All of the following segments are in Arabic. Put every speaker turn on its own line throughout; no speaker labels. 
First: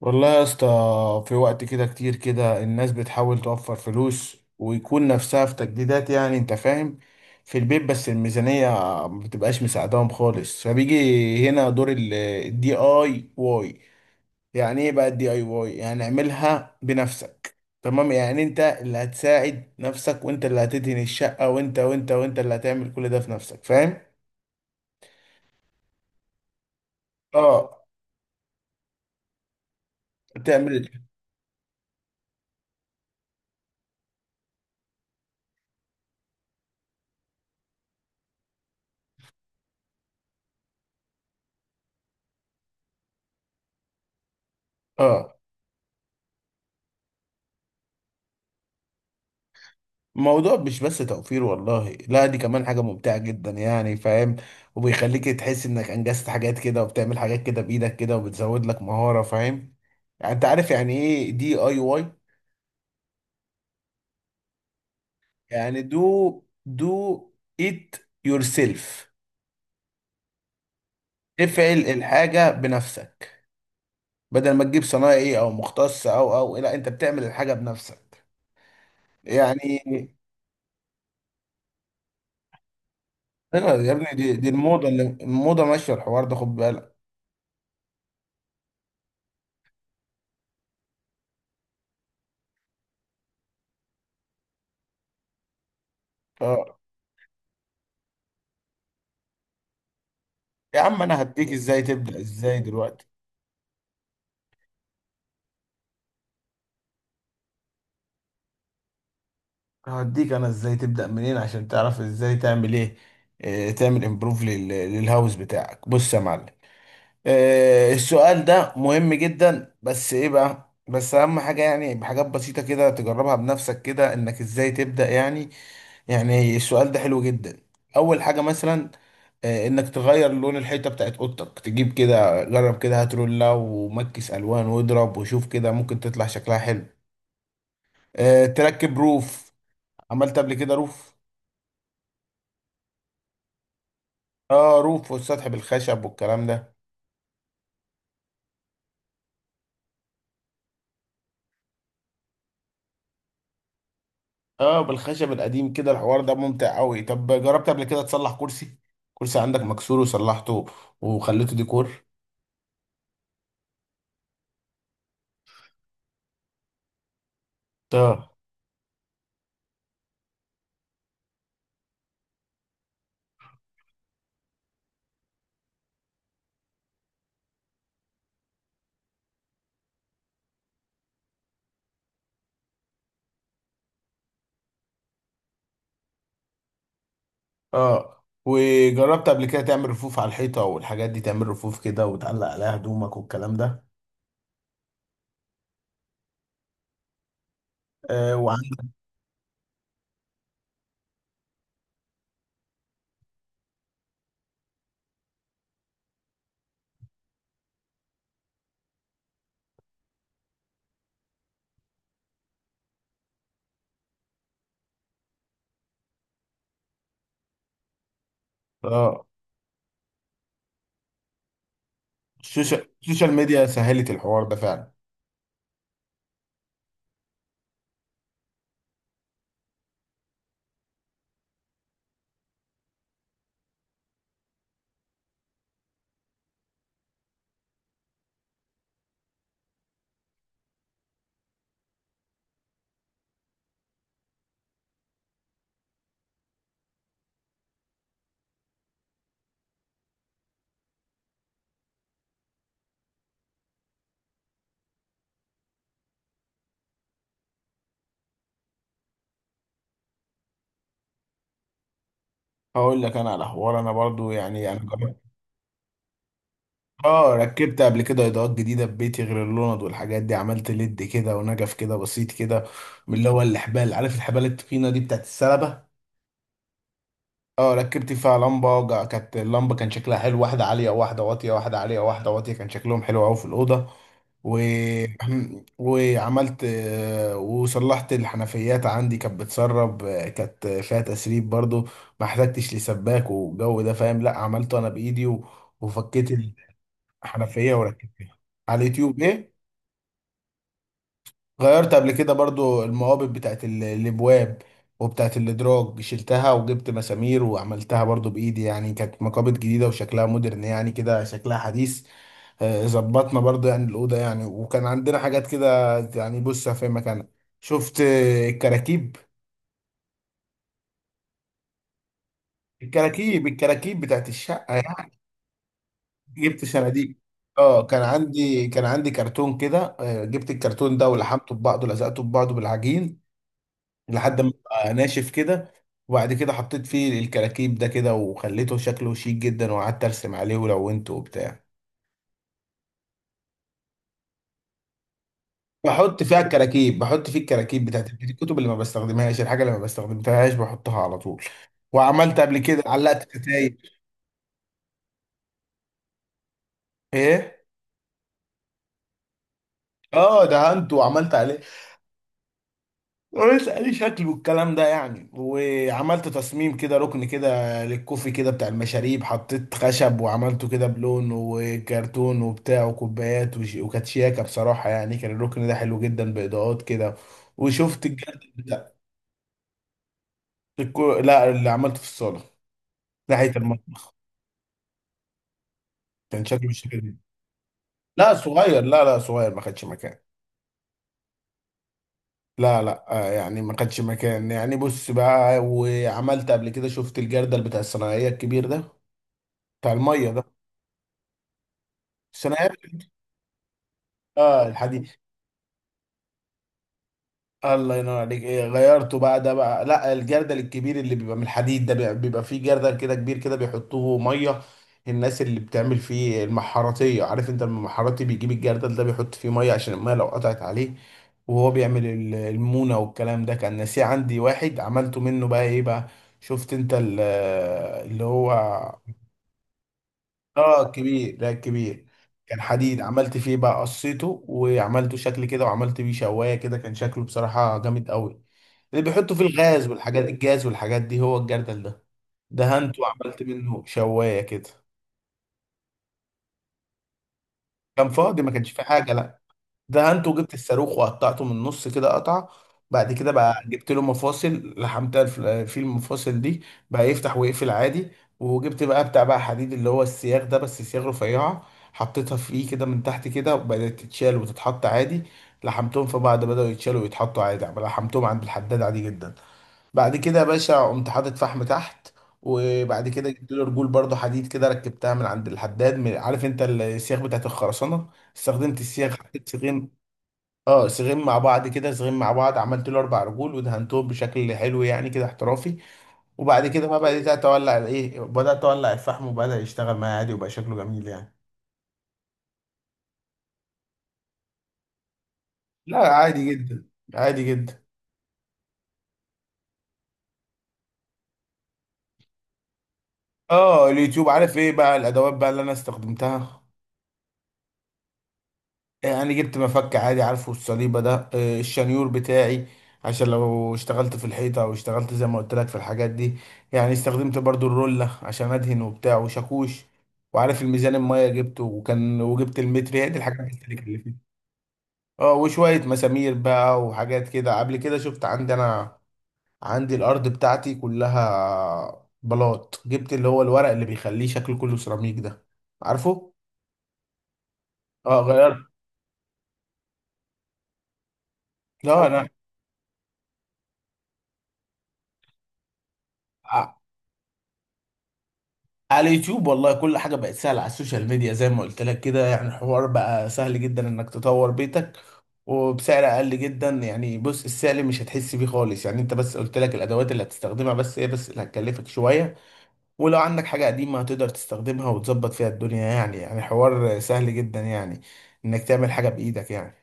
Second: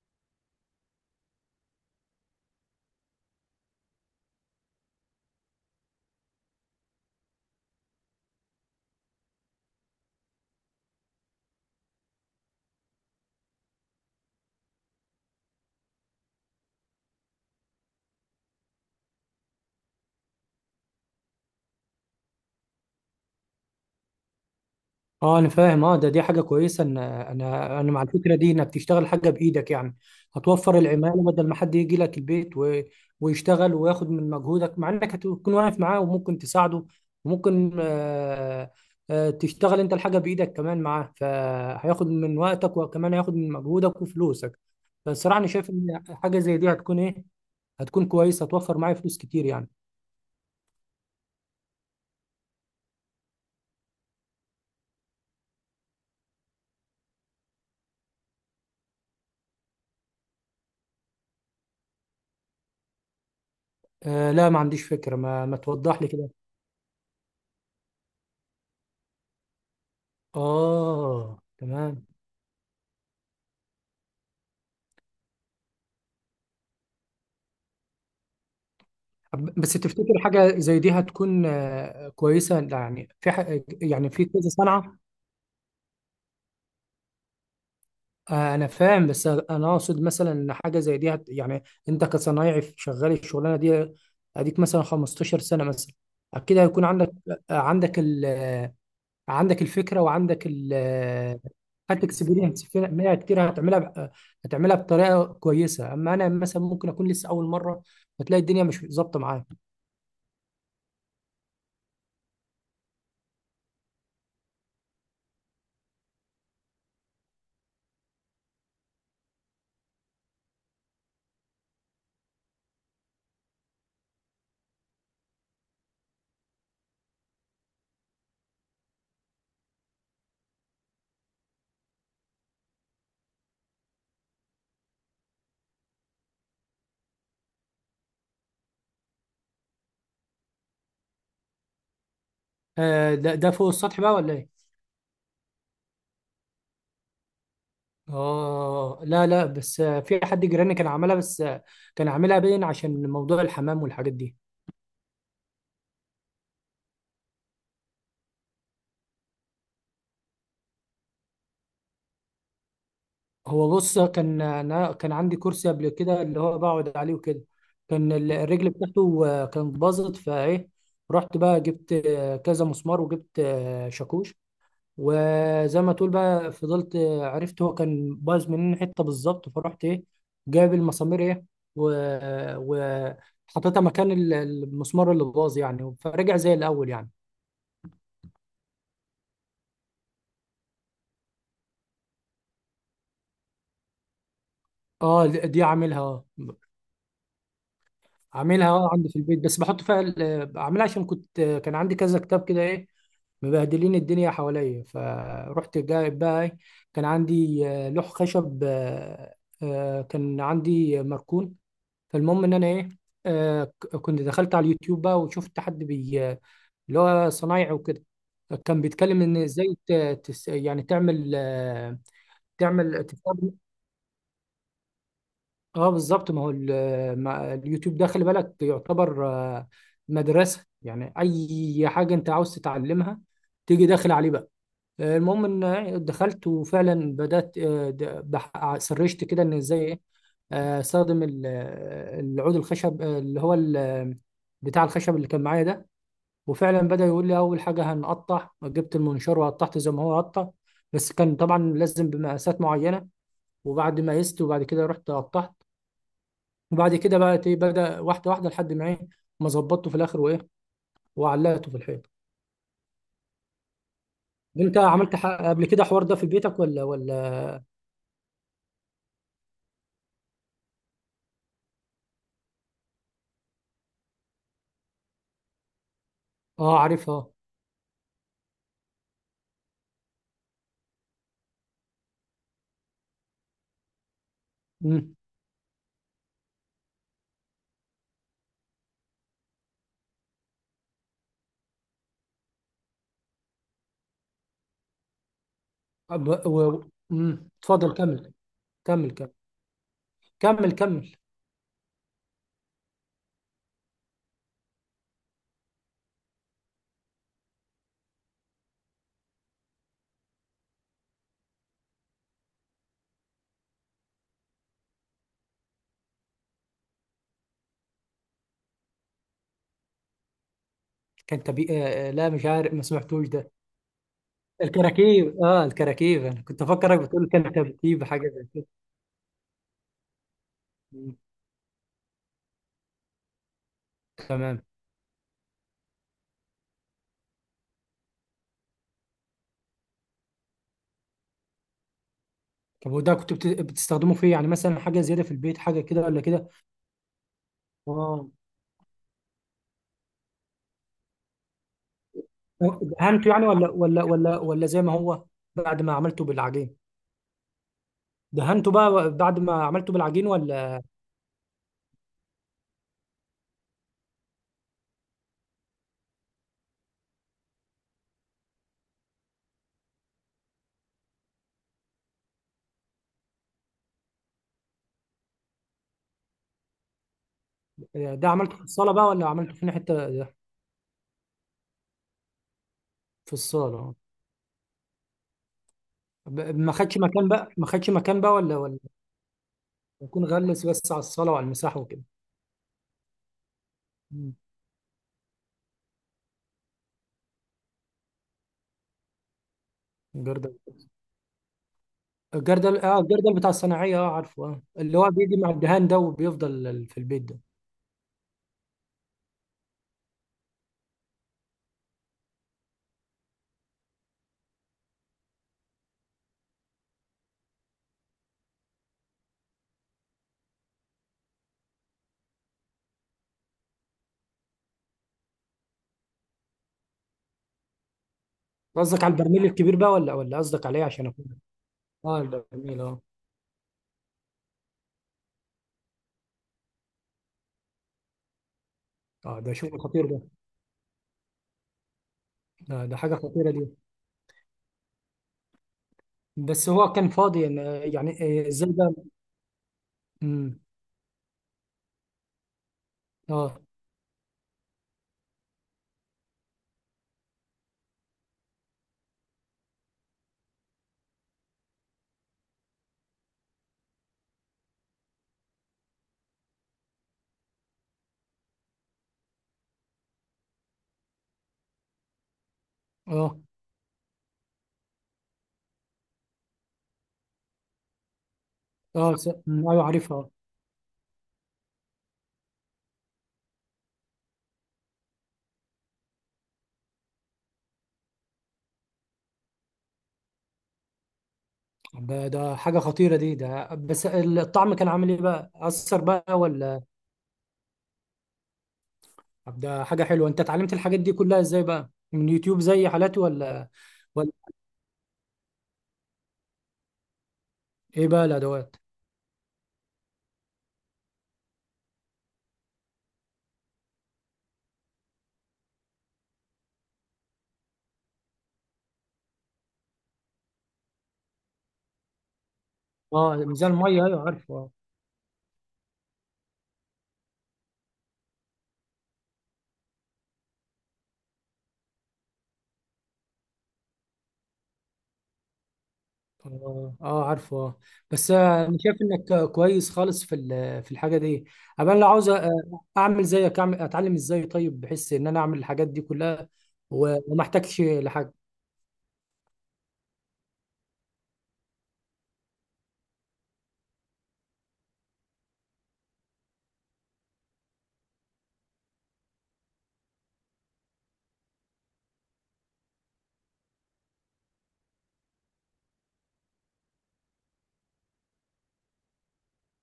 والله يا اسطى، في وقت كده كتير كده الناس بتحاول توفر فلوس ويكون نفسها في تجديدات، يعني انت فاهم، في البيت، بس الميزانية ما بتبقاش مساعداهم خالص، فبيجي هنا دور الدي اي واي. يعني ايه بقى الدي اي واي؟ يعني اعملها بنفسك، تمام؟ يعني انت اللي هتساعد نفسك، وانت اللي هتدهن الشقة، وانت اللي هتعمل كل ده في نفسك، فاهم؟
اه انا فاهم، اه ده دي حاجه كويسه ان انا
اه.
انا مع الفكره دي انك تشتغل حاجه بايدك يعني. هتوفر
تعمل.
العماله بدل ما حد يجي لك البيت ويشتغل وياخد من مجهودك، مع انك هتكون واقف معاه وممكن تساعده وممكن تشتغل انت الحاجه بايدك كمان معاه، فهياخد من وقتك وكمان هياخد من مجهودك وفلوسك.
اه.
فالصراحه انا شايف ان حاجه زي دي هتكون ايه، هتكون كويسه، هتوفر معايا فلوس كتير يعني.
الموضوع مش بس توفير، والله لا، دي كمان حاجة ممتعة جدا يعني، فاهم؟ وبيخليك تحس انك انجزت حاجات كده، وبتعمل حاجات كده بايدك كده، وبتزود لك مهارة، فاهم؟ يعني انت عارف يعني ايه دي اي واي؟
لا، ما عنديش فكره. ما
يعني
توضح لي كده.
دو ات يور سيلف،
اه
افعل
تمام.
الحاجة بنفسك. بدل ما تجيب صنايعي او مختص او لا، انت بتعمل الحاجة بنفسك
طب بس
يعني.
تفتكر حاجة زي دي هتكون كويسة يعني في
ايوه يا ابني،
يعني في
دي
كذا
الموضة،
صنعة.
الموضة ماشية، الحوار ده خد بالك.
أنا فاهم، بس أنا أقصد مثلا إن حاجة زي دي هت يعني، أنت كصنايعي شغال الشغلانة دي أديك مثلا 15 سنة مثلا، أكيد
آه.
هيكون عندك عندك ال آه، عندك الفكرة وعندك ال
يا عم انا
آه،
هديك ازاي
خدت
تبدأ ازاي
اكسبيرينس في
دلوقتي،
منها كتير، هتعملها هتعملها بطريقة كويسة. أما أنا مثلا ممكن أكون لسه أول مرة فتلاقي الدنيا مش ظابطة معايا.
هديك انا ازاي تبدأ منين عشان تعرف ازاي تعمل ايه؟ تعمل امبروف للهاوس بتاعك. بص يا معلم، السؤال ده مهم جدا، بس ايه بقى، بس اهم حاجة يعني بحاجات بسيطة كده تجربها بنفسك كده، انك ازاي تبدأ يعني. يعني السؤال ده حلو جدا. اول حاجة مثلا، انك تغير لون الحيطه بتاعت اوضتك، تجيب كده، جرب كده، هات رولة ومكس الوان واضرب وشوف كده، ممكن تطلع شكلها حلو. تركب روف. عملت قبل كده روف؟
ده فوق السطح بقى ولا إيه؟
اه، روف والسطح بالخشب والكلام ده.
اه، لا لا، بس في حد جيراني كان عاملها، بس كان عاملها باين عشان موضوع الحمام والحاجات دي.
اه، بالخشب القديم كده، الحوار ده ممتع قوي. طب جربت قبل كده تصلح كرسي؟ كرسي عندك مكسور وصلحته وخليته ديكور؟
هو بص، كان انا كان عندي كرسي قبل كده اللي هو بقعد عليه وكده. كان
اه.
الرجل بتاعته كانت باظت فايه. رحت بقى جبت كذا مسمار وجبت شاكوش. وزي ما تقول بقى فضلت عرفت هو كان باظ منين حته بالظبط، فرحت ايه، جايب المسامير ايه، و... و... حطيتها مكان المسمار اللي باظ يعني، فرجع زي الاول يعني.
اه. وجربت قبل كده تعمل رفوف على الحيطة والحاجات دي، تعمل رفوف كده وتعلق عليها هدومك والكلام ده؟
اه، دي عاملها اه،
آه.
عاملها اه عندي في البيت، بس بحط فيها بعملها عشان كان عندي كذا كتاب كده ايه، مبهدلين الدنيا حواليا، فرحت جايب بقى ايه، كان عندي لوح خشب كان عندي مركون. فالمهم ان انا ايه، كنت دخلت على اليوتيوب بقى وشفت حد بي، اللي هو صنايعي وكده، كان بيتكلم
اه،
ان ازاي يعني تعمل
السوشيال
تعمل.
السوشيال ميديا سهلت الحوار ده فعلا.
اه بالظبط، ما هو اليوتيوب ده خلي بالك يعتبر مدرسة، يعني أي حاجة أنت عاوز تتعلمها تيجي داخل عليه بقى. المهم إن دخلت وفعلا بدأت سرشت كده إن إزاي إيه أستخدم العود الخشب اللي هو بتاع الخشب اللي كان معايا ده. وفعلا بدأ يقول لي أول حاجة هنقطع، جبت المنشار وقطعت زي ما هو قطع. بس كان طبعا لازم بمقاسات معينة. وبعد ما قست وبعد كده رحت قطعت. وبعد كده بقى ايه بدأ واحدة واحدة لحد ما ايه ما ظبطته في الآخر، وإيه، وعلقته في الحيط.
هقول لك انا على حوار، انا برضو يعني انا
أنت عملت
جربت.
قبل كده حوار ده في بيتك ولا
اه،
ولا
ركبت قبل كده اضاءات جديده في بيتي غير اللوند والحاجات دي، عملت ليد كده ونجف كده بسيط كده، من اللي هو الحبال، عارف الحبال التخينه دي بتاعت السلبه؟
آه عارفها.
اه، ركبت فيها لمبه. كانت اللمبه كان شكلها حلو، واحده عاليه وواحده واطيه، واحده عاليه وواحده واطيه، كان شكلهم حلو قوي في الاوضه. و...
امم.
وعملت آه، وصلحت الحنفيات، عندي كانت بتسرب، كانت فيها تسريب برضو، ما احتجتش لسباك والجو ده، فاهم؟ لا، عملته انا بايدي. وفكيت
أب- و- امم.
حنفية
اتفضل كمل.
وركبتها، على
كمل
اليوتيوب،
كمل.
ايه.
كمل كمل.
غيرت قبل كده برضو المقابض بتاعت الابواب وبتاعت الادراج، شلتها وجبت مسامير وعملتها برضو بايدي يعني، كانت مقابض جديدة وشكلها مودرن يعني كده، شكلها حديث. ظبطنا برضو يعني الأوضة يعني، وكان عندنا حاجات كده يعني بص في مكانها. شفت الكراكيب،
كان تبي لا، مش عارف، ما سمعتوش
الكراكيب
ده.
الكراكيب بتاعت الشقة يعني،
الكراكيب، انا كنت
جبت
افكرك
صناديق.
بتقول كان
اه، كان
ترتيب حاجه زي كده.
عندي كان عندي كرتون كده، جبت الكرتون ده
مم.
ولحمته ببعضه، لزقته ببعضه بالعجين لحد ما
تمام.
بقى ناشف كده. وبعد كده حطيت فيه الكراكيب ده كده وخليته شكله شيك جدا، وقعدت ارسم عليه ولونته وبتاع.
طب وده كنت بتستخدمه في إيه؟ يعني مثلا حاجه زياده في البيت، حاجه كده ولا
بحط فيها
كده.
الكراكيب، بحط فيه الكراكيب بتاعت
اه،
الكتب اللي ما بستخدمهاش، الحاجه اللي ما بستخدمتهاش بحطها على طول. وعملت قبل كده، علقت
دهنته يعني ولا
كتايب.
ولا ولا ولا زي ما هو بعد ما عملته بالعجين؟
ايه،
دهنته بقى بعد ما عملته بالعجين
اه،
ولا؟
دهنت وعملت عليه، ولسه لي شكل والكلام ده يعني. وعملت تصميم كده، ركن كده للكوفي كده بتاع المشاريب، حطيت خشب وعملته كده بلون وكرتون وبتاع وكوبايات وكانت شياكة بصراحة يعني، كان الركن ده حلو جدا بإضاءات كده. وشفت
ده
الجرد
عملته في
بتاع
الصالة بقى ولا عملته في حتة؟
لا، اللي عملته في الصالة
في
ناحية
الصالة.
المطبخ. كان شكله
ما خدش
بالشكل ده،
مكان بقى، ما خدش مكان بقى
لا،
ولا؟
صغير، لا لا، صغير، ما خدش مكان.
يكون غلس بس على الصالة وعلى المساحة وكده.
لا لا، يعني ما خدش
مم.
مكان يعني، بص بقى. وعملت قبل كده، شفت الجردل بتاع الصناعية الكبير ده بتاع المية ده؟
الجردل.
بس انا عارف،
الجردل بتاع الصناعية، اه عارفه، اه
اه،
اللي
الحديد،
هو بيجي مع الدهان ده وبيفضل في البيت ده.
الله ينور عليك. إيه غيرته بقى ده بقى؟ لا، الجردل الكبير اللي بيبقى من الحديد ده، بيبقى فيه جردل كده كبير كده بيحطوه ميه. الناس اللي بتعمل فيه المحاراتيه، عارف انت المحاراتي بيجيب الجردل ده بيحط فيه ميه عشان الميه لو قطعت عليه وهو بيعمل المونه والكلام ده، كان ناسيه عندي واحد، عملته منه بقى ايه بقى. شفت انت اللي هو،
قصدك على البرميل الكبير بقى ولا قصدك عليه
اه،
عشان اكون.
كبير ده كبير.
اه
كان
البرميل
حديد،
اه.
عملت فيه بقى، قصيته وعملته شكل كده، وعملت بيه شوايه كده، كان شكله بصراحه جامد قوي. اللي بيحطوا
اه
فيه
ده شغل
الغاز
خطير ده.
والحاجات، الجاز والحاجات دي، هو الجردل ده.
ده
دهنته
حاجة
وعملت
خطيرة دي.
منه شوايه كده،
بس هو كان فاضي يعني،
كان فاضي
يعني
ما
ازاي
كانش فيه
ده.
حاجه. لا، ده انتوا، جبت
امم.
الصاروخ وقطعته من النص كده، قطعه. بعد كده
اه
بقى جبت له مفاصل، لحمتها. في المفاصل دي، بقى يفتح ويقفل عادي. وجبت بقى بتاع بقى حديد، اللي هو السياخ ده، بس سياخ رفيعه، حطيتها فيه كده من تحت كده، وبدات تتشال وتتحط عادي. لحمتهم في بعض، بدأوا يتشالوا ويتحطوا عادي، لحمتهم عند الحداد عادي جدا. بعد كده يا باشا، قمت حاطط فحم تحت. وبعد كده
اه
جبت له رجول برضه حديد كده، ركبتها من عند الحداد، من، عارف انت السياخ بتاعت الخرسانه؟ استخدمت
اه
السياخ، حطيت
أمم، ايوه
سيخين،
عارفها.
اه، صغير مع بعض كده، صغير مع بعض، عملت له اربع رجول ودهنتهم بشكل حلو يعني كده احترافي. وبعد كده ما بدات اتولع الفحم، وبدا يشتغل معايا عادي، وبقى شكله جميل يعني.
ده حاجه خطيره دي، ده بس الطعم كان عامل ايه بقى
لا،
اثر بقى
عادي
ولا؟
جدا، عادي جدا.
طب ده حاجه حلوه، انت اتعلمت الحاجات دي كلها ازاي بقى من يوتيوب زي حالاتي ولا
اه، اليوتيوب.
ولا
عارف ايه بقى الادوات بقى اللي انا استخدمتها؟
ايه بقى الادوات؟
يعني جبت مفك عادي، عارفه الصليبة ده، الشنيور بتاعي، عشان لو اشتغلت في الحيطة او اشتغلت زي ما قلت لك في الحاجات دي يعني. استخدمت برضو الرولة عشان ادهن وبتاع، وشاكوش، وعارف الميزان المية جبته، وكان، وجبت المتر، هي دي
اه
الحاجات البسيطة
ميزان
اللي
الميه ايوه
فيه.
عارفه.
اه، وشوية مسامير بقى وحاجات كده. قبل كده شفت، عندي انا عندي الارض بتاعتي كلها بلاط، جبت اللي هو الورق اللي بيخليه شكله كله سيراميك ده، عارفه؟
اه اه عارفه اه.
اه،
بس
غيرت.
انا شايف انك كويس خالص في في الحاجه دي. أبقى انا
لا،
لو
انا
عاوز اعمل زيك، اتعلم ازاي طيب، بحيث ان انا اعمل الحاجات دي كلها وما احتاجش لحاجه.
على اليوتيوب والله، كل حاجة بقت سهلة على السوشيال ميديا، زي ما قلت لك كده يعني، الحوار بقى سهل جدا انك تطور بيتك، وبسعر اقل جدا يعني. بص، السعر مش هتحس بيه خالص يعني، انت بس قلت لك الادوات اللي هتستخدمها، بس هي بس اللي هتكلفك شوية. ولو عندك حاجة قديمة هتقدر تستخدمها وتظبط فيها الدنيا يعني، يعني حوار سهل جدا يعني، انك تعمل حاجة بايدك يعني.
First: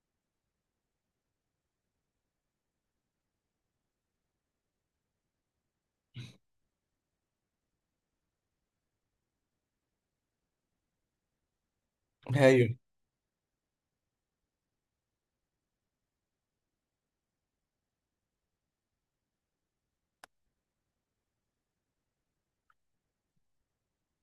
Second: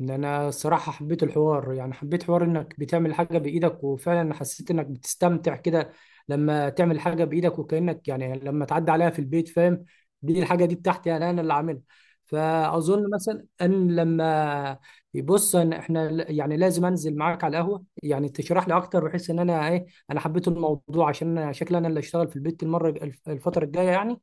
ان انا الصراحه حبيت الحوار يعني، حبيت حوار انك بتعمل حاجه بايدك، وفعلا حسيت انك بتستمتع كده لما تعمل حاجه بايدك، وكانك يعني لما تعدي عليها في البيت فاهم، دي الحاجه دي بتاعتي، انا اللي عاملها.
ايوه،
فاظن مثلا ان لما يبص ان احنا يعني لازم انزل معاك على القهوه يعني تشرح لي اكتر، بحيث ان انا ايه، انا حبيت الموضوع عشان انا شكلي انا اللي اشتغل في البيت المره الفتره الجايه يعني.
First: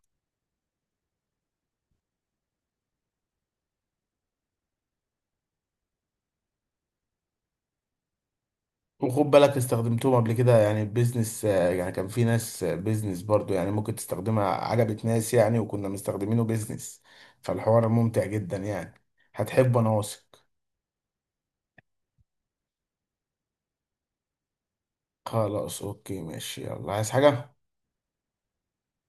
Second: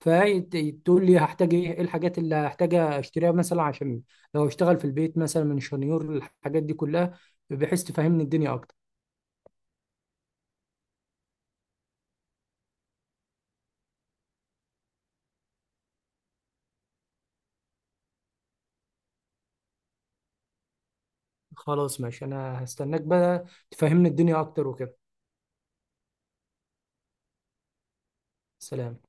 فتقول لي هحتاج ايه، إيه الحاجات اللي هحتاج اشتريها مثلا عشان لو اشتغل في البيت مثلا من شنيور الحاجات دي كلها، بحيث تفهمني الدنيا اكتر.
وخد بالك استخدمتهم قبل كده يعني بيزنس يعني، كان في ناس بيزنس برضو يعني ممكن تستخدمها، عجبت ناس يعني، وكنا مستخدمينه بيزنس، فالحوار ممتع جدا يعني، هتحبه، انا واثق.
خلاص ماشي، انا هستناك بقى تفهمني الدنيا اكتر وكده.
خلاص اوكي ماشي، يلا، عايز حاجة؟
سلام.